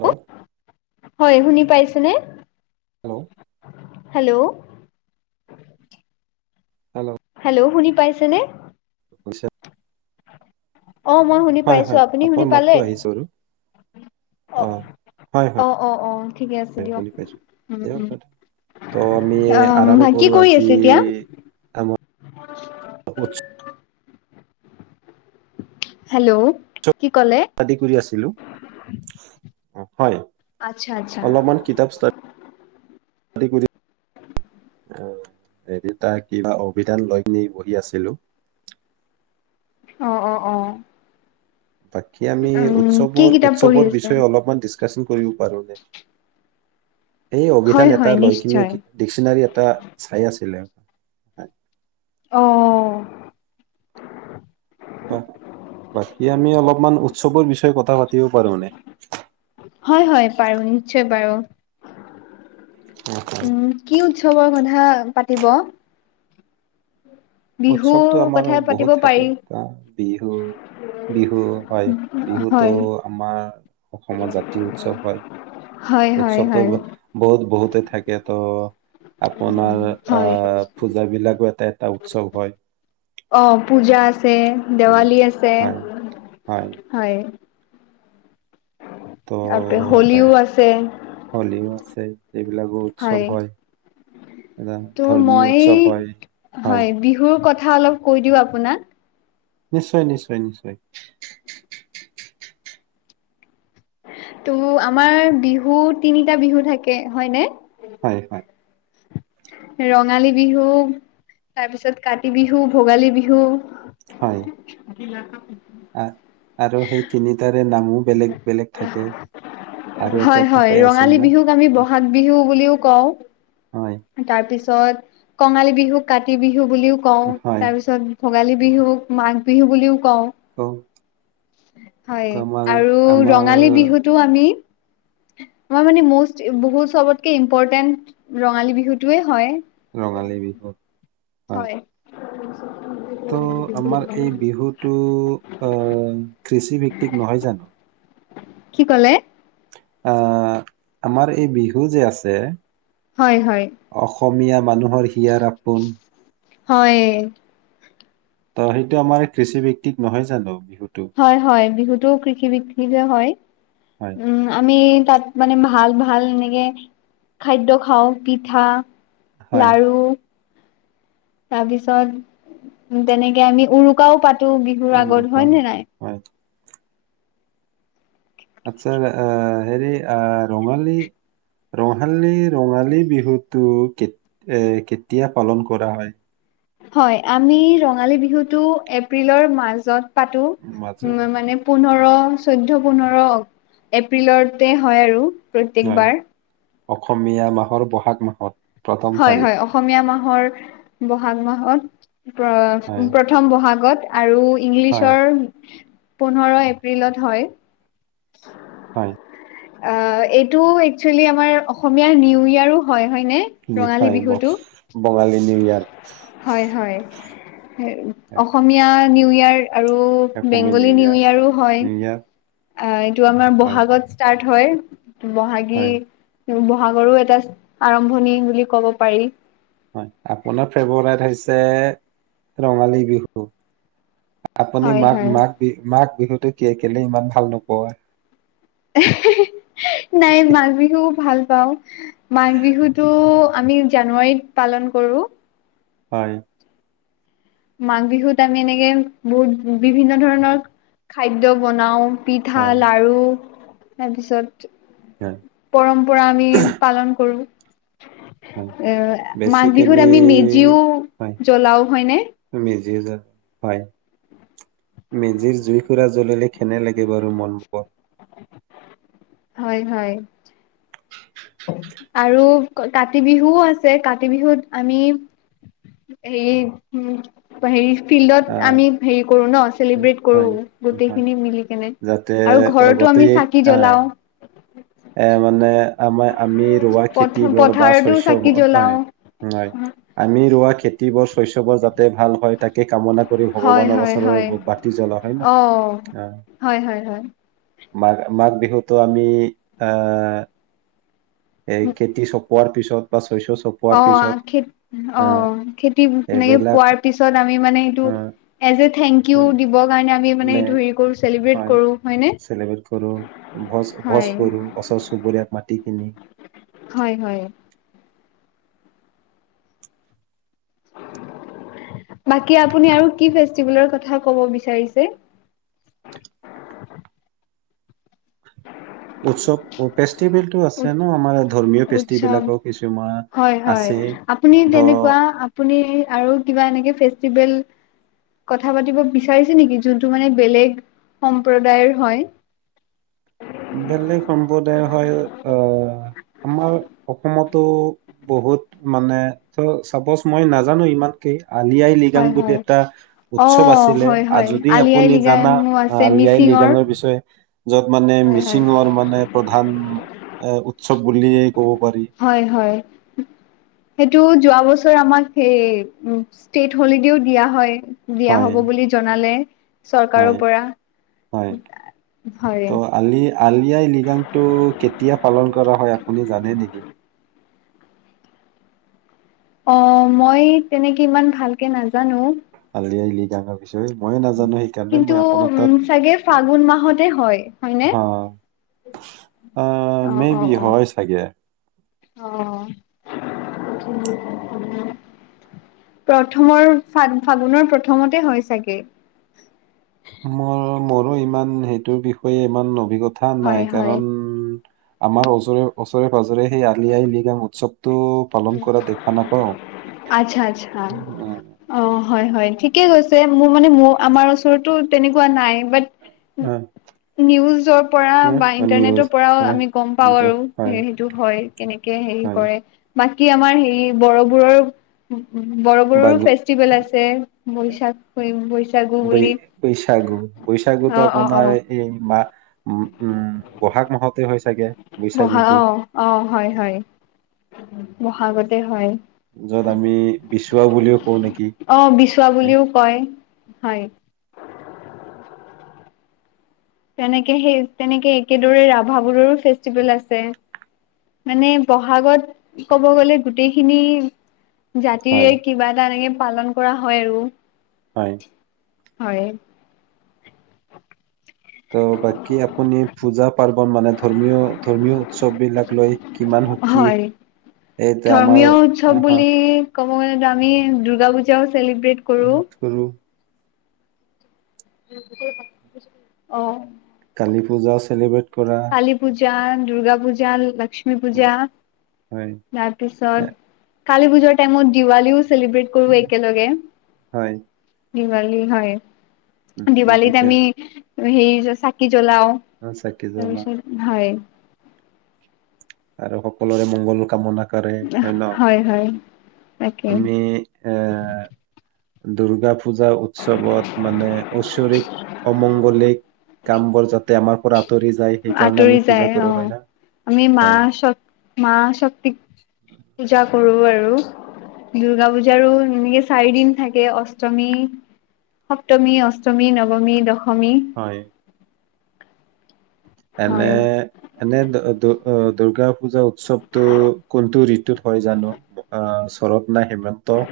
Hello হয় শুনি পাইছনে? হেল্ল' হেল্ল' হেল্ল' হেল্লো' শুনি পাইছেনে? পছা [unintelligible] অ' মই শুনি পাইছো হয় আপুনি শুনি আপোনাৰ পালে? মাতটো আহিছে বাৰু অ' হয়-হয় অ অ অ ঠিকে আছে দিয়ক শুনি পাইছো উম দিয়াক ত আমি উম আৰম্ভ অ কি কৰো কৰি আজি আছে এতিয়া? আমাৰ উৎসৱ। হেল্ল' কি ক'লে? আদি কৰি আছিলো হয় আচ্ছা আচ্ছা অলপমান কিতাপ-চিতাপ আদি এতা কিবা অভিধান লৈ নি বহি আছিলোঁ। অ-অ-অ, বাকী আমি কিতাপ পঢ়ি উৎসৱৰ-উৎসৱৰ আছে? বিষয়ে অলপমান দিচ কাচন কৰিব পাৰোঁনে? এই হয় অভিধান হয় এটা লৈ কিনি নিশ্চয় ডিক্চনাৰী এটা চাই আছিলে। [inaudible] অ' অ', বাকী আমি অলপমান উৎসৱৰ বিষয়ে কথা পাতিব পাৰো এনে। হয়, হয়, পাৰো, নিশ্চয় পাৰো। হয়। উম, কি উৎস উৎসৱৰ কথা পাতিব বিহুৰ উৎসৱতো আমাৰ কথা পাতিব বহুত থাকে পাৰি ন, বিহু, বিহু হয় বিহুতো হয় আমাৰ অসমত জাতীয় উৎসৱ হয়। হয় হয় উৎসৱটো হয় বহুত বহুতে থাকে ত' আপোনাৰ, হয় আহ, পূজা বিলাকো এটা এটা উৎসৱ হয়। অ পূজা আছে, উম দেৱালী আছে, হয় হয়। ত' তাৰপৰা পাই, হোলীও আছে হলিও আছে। এইবিলাকো উৎসৱ হয়, ধৰা ত' ধৰ্মীয় মই উৎসৱ হয়, হয়। কথা অলপ কৈ দিওঁ আপোনাক। নিশ্চয়, নিশ্চয়, নিশ্চয়। ত' আমাৰ বিহু তিনিটা বিহু থাকে, হয়নে? হয়, হয়। ৰঙালী বিহু, তাৰপিছত কাতি বিহু, ভোগালী বিহু। হয়। [unintelligible] আ আৰু সেই তিনি তাৰে নামো বেলেগ বেলেগ থাকে, আৰু হয় এটা হয় এটাকৈ আছিল না। কও। তাৰ পিছ ছত কঙালী বিহুক কাতি বিহু বিহু বুলিও কওঁ, হয় তাৰ পিছত ভোগালী বিহুক মাঘ বিহু বুলিও কও, ক হয়, আমাৰ আৰু আমাৰ ৰঙালী বিহুটো আমি আমাৰ মানে মষ্ট, বহুত চবতকে ইম্পৰ্টেন্ট ৰঙালী বিহুটোয়ে হয়, ৰঙালী বিহুত হয়। [unintelligible] ত' আমাৰ এই বিহুটো, আহ, কৃষি বি িক নহয় জানো? কি কলে? আহ আমাৰ এই বিহু যে আছে হয় হয় অসমীয়া মানুহৰ হিয়াৰ আপোন। হয়। ত সেইটো আমাৰ কৃষি বিত্তিক নহয় জানো? বিহুটো হয় হয় বিহুতো কৃষি বি য়ে হয়। হয় উম আমি তাত মানে ভাল ভাল এনেকে খাদ্য খাওঁ পিঠা হয় লাৰু তাৰ পিছত উ তেনেকে আমি উৰুকাও পাতো। টো বিহুৰ উম আগত ৰুকা হয় নে মাটি নাই? হয় আচ্ছা আহ হেৰি আহ ৰঙালী, ৰঙালী ৰঙালী বিহুটো কে এ কেতিয়া পালন কৰা হয়? হয় আমি ৰঙালী বিহুতটো এপ্ৰিলৰ মাজত পাতো মাজত উ মানে পোন্ধৰ চৈধ্যয় পোন্ধৰ এপ্ৰিলতে হয় আৰু। হয় প্ৰত্যেকবাৰ অসমীয়া মাহৰ বহাগ মাহত প্ৰথম হয় তাৰিখ হয় অসমীয়া মাহৰ বহাগ হয় মাহত প্ৰথম বহাগত আৰু হয় ইংলিছৰ পোন্ধৰ এপ্ৰিলত হয়। হয়। অ এইটো একচুৱেলি আমাৰ অসমীয়া নিউ ইয়াৰো হয়। হয়নে ৰঙালী হয় বিহুটো? বঙালী নিউ ইয়া হয় হয় অসমীয়া নিউ ইয়াৰ আৰু অসমীয়া বেংগলী নিউ ইয়াৰ ইয়াৰো হয়। নিউ ইয়াৰ অ এইটো আমাৰ হয় বহাগত হয়। হয় বহাগী বহাগৰো এটা আৰম্ভণি বুলি ক'ব পাৰি। হয়, আপোনাৰ ফেভৰেট হৈছে ৰঙালী বিহু। আপুনি হয় হয় মাঘ-মাঘ বিহু, মাঘ বিহুত [unintelligible] কেলে ইমান ভাল নোপোৱা? নাই মাঘ বিহু ভাল পাওঁ। মাঘ বিহুতটো আমি জানুৱাৰীত পালন কৰোঁ। হয়। মাঘ বিহুত আমি এনেকে বহুত বিভিন্ন ধৰণৰ খাদ্য বনাও। পিঠা, হয় লাডু। তাৰপিছত হয় পৰম্পৰা আমি পালন কৰো। হয় এ মাঘ বিহুত বেচিকেলি আমি মেজিও হয় জ্বলাও। হয় নে? মেজি জুই, হয়, মেজিৰ জুই কুৰা জ্বলিলে কেনে লাগে বাৰু মন বোৰ? হয় হয়। আৰু কাতি বিহুও আছে। কাতি বিহুত আমি হেৰি উ হেৰি ফিল্ডত আহ আমি হেৰি কৰো ন চেলিব্ৰেট কৰো হয় হয় গোটেইখিনি মিলি কেনে যাতে আৰু ঘৰতো আমি গোটেই চাকি আহ জ্বলাও। এ মানে আমাৰ আমি ৰোৱা পথ খেতি বোৰ বা পথাৰতো চাকি শস্যবোৰ জ্বলাও হয় আমি ৰোৱা খেতি। খেতি বোৰ শস্যবোৰ জাতে যাতে ভাল হয় তাকে কামনা কৰি হয় ভগৱানৰ হয় হয় ওচৰৰ চাকি জ্বলোৱ, হয় ন? অ হয় হয় হয় আহ। মাঘ মাঘ বিহুতো আমি এ' এই খেতি চপ পোৱাৰ পিছত শস্য চপোৱাৰ অ পিছত খ অ আহ খেতি সেনেকে এইবিলাক পোৱাৰ পিছত আমি মানে সেইটো আহ as a thank you um, দিবৰ কাৰণে আমি মানে চেলিব্ৰেট হয় কৰো হয়নে? চেলিব্ৰেট কৰো ভোজ ভোজ হয়। কৰো ওচৰ চুবুৰীয়াক মাতি কিনি হয় হয়। বাকী আপুনি আৰু কি ফেষ্টিভেলৰ কথা ক'ব বিচাৰিছে? উৎসৱ ফেষ্টিভেলটো আছে ন আমাৰ ধৰ্মীয় ফেষ্টিভেল উৎসৱ বিলাকৰ কিছুমান হয় হয় আছে আপুনি ধ তেনেকুৱা আপুনি আৰু কিবা এনেকে ফেষ্টিভেল কথা পাতিব বিচাৰিছে নেকি? যোনটো মানে বেলেগ সম্প্ৰদায়ৰ হয়। বেলেগ সম প্ৰদায় হয় অ'। আমাৰ অসমতো বহুত মানে ত চাপ'জ মই নাজানো ইমানকেই আলি আই লৃগাং হয় বুলি হয় এটা অ উৎসৱ আছিলে হয় আৰু হয় যদি আলি আই আপুনি জানা লৃগাঙো আছে আলি আই মিচিঙৰ লৃগাঙৰ বিষয়ে য'ত মানে হয় হয় মিচিঙৰ মানে প্ৰধান অ' উ উৎসৱ বুলিয়েই কব পাৰি। হয় হয় সেইটো যোৱা বছৰ আমাক সেই উম ষ্টেট হলিডেও দিয়া হয়। দিয়া হয় হব বুলি জনালে। চৰকাৰৰ হয় পৰা হয় হয় ত' আলি আলি আই লৃগাংটো কেতিয়া পালন কৰা হয়? আপুনি জানে নেকি? অ' মই তেনেকে ইমান ভালকে নাজানো। আলি আই লৃগাং হয় কিন্তু তাত উম চাগে ফাগুন মাহতে হয় হয়নে আহ মে বি হয় চাগে অহ প্ৰথমৰ ফা ফাগুনৰ প্ৰথমতে হয় চাগে মোৰ মোৰো ইমান সেইটোৰ বিষয়ে ইমান অভিজ্ঞ তা নাই হয়, হয়, কাৰণ আমাৰ ওচৰে ওচৰে পাজৰে সেই আলি আই লিগাং উৎসৱ টো পালন কৰা দেখা নাপাও আচ্ছা, আচ্ছা। অ', হয় হয় ঠিকে গৈছে মোৰ মানে মো আমাৰ ওচৰত টো তেনেকুৱা নাই বাট আহ, নিউজৰ পৰা বা আহ, নিউজ ইন্টাৰনেটৰ পৰাও হয় আমি গম পাও কিন্তু আৰু হয় সেইটো হয় কেনেকে হেৰি হয় কৰে বাকী আমাৰ হেৰি বড়ো বোৰো বড়ো বোৰৰো বা ফেষ্টিভেল আছে বৈশা বৈশাগু বুলি বৈশাগু বৈশাগুতো অ অ অ আপোনাৰ এই মা উম উম বহাগ মাহতে হয় চাগে বহা বৈশাগুটো অ', অ' হয় হয়। বহাগতে হয়। য'ত আমি বিচোৱা বুলিও কওঁ নেকি। অ বিচৱা বুলিও কয় হয়। তেনেকে সেই তেনেকে একেদৰে ৰাভাবোৰৰো ফেষ্টিভেল আছে। মানে, বহাগত কব গ'লে গোটেইখিনি হয় জাতিৰে কিবা এটা এনেকে পালন কৰা হয় আৰু। হয়। হয়। ত' বাকী আপুনি পূজা-পাৰ্বন মানে ধৰ্মীয় ধৰ্মীয় উৎসৱ বিলাক লৈ কিমান সুখী হয় এইতিয়া ধৰ্মীয় উৎসৱ আমাৰ বুলি ক'ব গলেটো আমি দুৰ্গা পূজাও চেলিব্ৰেট কৰো। [unintelligible] অ। কালী পূজা চেলিব্ৰেট। কৰা কালী পূজ। জা দুৰ্গা পূজা লক্ষ্মী। ক্ষ্মী উম, পূজা। হয় তাৰপিছত। এ, কালী পূজাৰ টাইমত দিৱালীও। চেলিব্ৰেট কৰোঁ উম, একেলগে। হয় দিৱালী হয়। উম, উম, দিৱালীত যেতিয়া আমি। সেই যে চাকি। জ্বলাও চাকি জ্বলা তাৰপিছত হয়। আৰু সকলোৰে মংগল কামনা। কৰে ন হয় হয়। তাকে আমি এ। দুৰ্গাপূ। পূজা উৎসৱত মানে ঐশ্বৰিক অমংগলিক। কাম বোৰ যাতে আমাৰ পৰা। আঁতৰি যায় সেইকাৰণে আঁতৰি আমি পূজা যায় কৰো অ হয় না আমি মা হয় শ মা শক্তি পূজা। কৰোঁ আৰু দুৰ্গা পূজাৰো এনেকে চাৰি দিন থাকে অষ্টমী সপ্তমী অষ্টমী নৱমী দশ। সমি। হয়। এনে এনে দু অ। দূৰ্গাপূজা উৎসৱটো কোনটো ঋতুত হয় জানো শৰৎ নে হেমন্ত।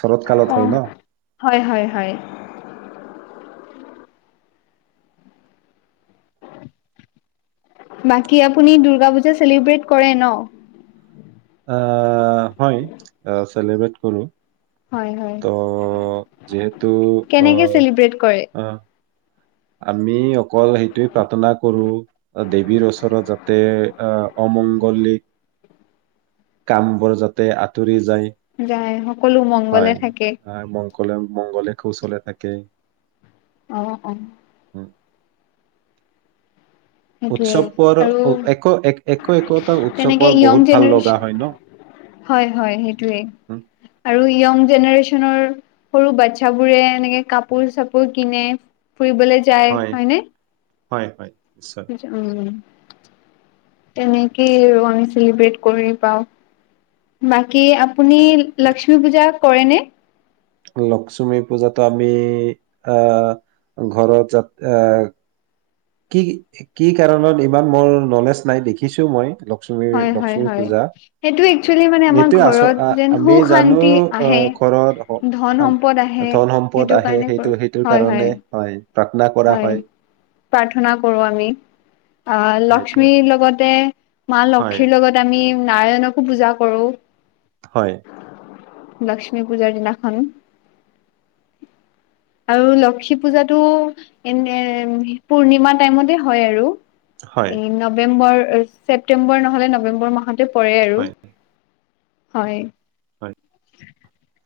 শৰত কালত অ হয় ন হয় হয় হয়। বাকী আপুনি দুৰ্গা পূজা চেলিব্ৰেট কৰে নহ। অ। হয় অ। চেলিব্ৰেট কৰোঁ। হয় হয় ত যিহেতু কেনেকে অহ চেলিব্ৰেট কৰে অহ। আমি অকল সেইটোৱে প্ৰাৰ্থনা কৰোঁ দেৱীৰ ওচৰত যাতে অহ অমংগলিক। কাম বোৰ যাতে আঁতৰি য। যায় সকলো মংগলে থাকে। সকলে মংগলে কৌশলে থাকে। অহ অহ। উ [unintelligible] সেইটোয়ে উৎসৱৰ আৰু একো এক একো একোটা তেনেকে উৎসৱৰ য়ং বহুত ভাল জেনেৰেশ্যন লগা হয় ন? হয় হয় সেইটো টোয়ে উম। আৰু য়ং জেনেৰেচনৰ সৰু বাচ্ছাবোৰে এনেকে কাপোৰ- চাপোৰ কিনে ফুৰিবলৈ যায়, হয় হয়নে? হয় হয় নিশ্চয় উম তেনেকেই আমি চেলিব্ৰেট কৰি পাও ব কি আপুনি লক্ষ্মী পূজাত কৰেনে? লক্ষ্মী পূজাত আমি, অহ ঘৰত য এ কি, কি কাৰণত ইমান মোৰ নলেজ নাই দেখিছো মই লক্ষ্মী, হয় হয় লক্ষ্মী হয়। পূজা সেইটো একচুৱেলি মানে আমাৰ এইটোয় আচ ঘৰত যেন আমি সুখ জানো শান্তি আহে। আহ ঘৰত ধন সম্পদ আহে ধন সম্পদ সেইটো আহে কাৰণে সেইটো কৰো সেইটোৰ হয় কাৰণে হয় প্ৰাৰ্থনা কৰা হয় প্ৰাৰ্থনা কৰো আমি। অ সেইটোৱে লক্ষ্মীৰ লগতে মা হয় লক্ষ্মীৰ লগত আমি নাৰায়ণকো পূজা কৰো। হয় লক্ষ্মী পূজাৰ দিনাখন, আৰু লক্ষী পূজাতটো এনে পূৰ্ণিমা টাইমতে হয় আৰু হয় এই নৱেম্বৰ [unintelligible] ছেপ্তেম্বৰ নহলে নবেম্বৰ মাহত পৰে আৰু। হয় হয়। হয়। উ [unintelligible]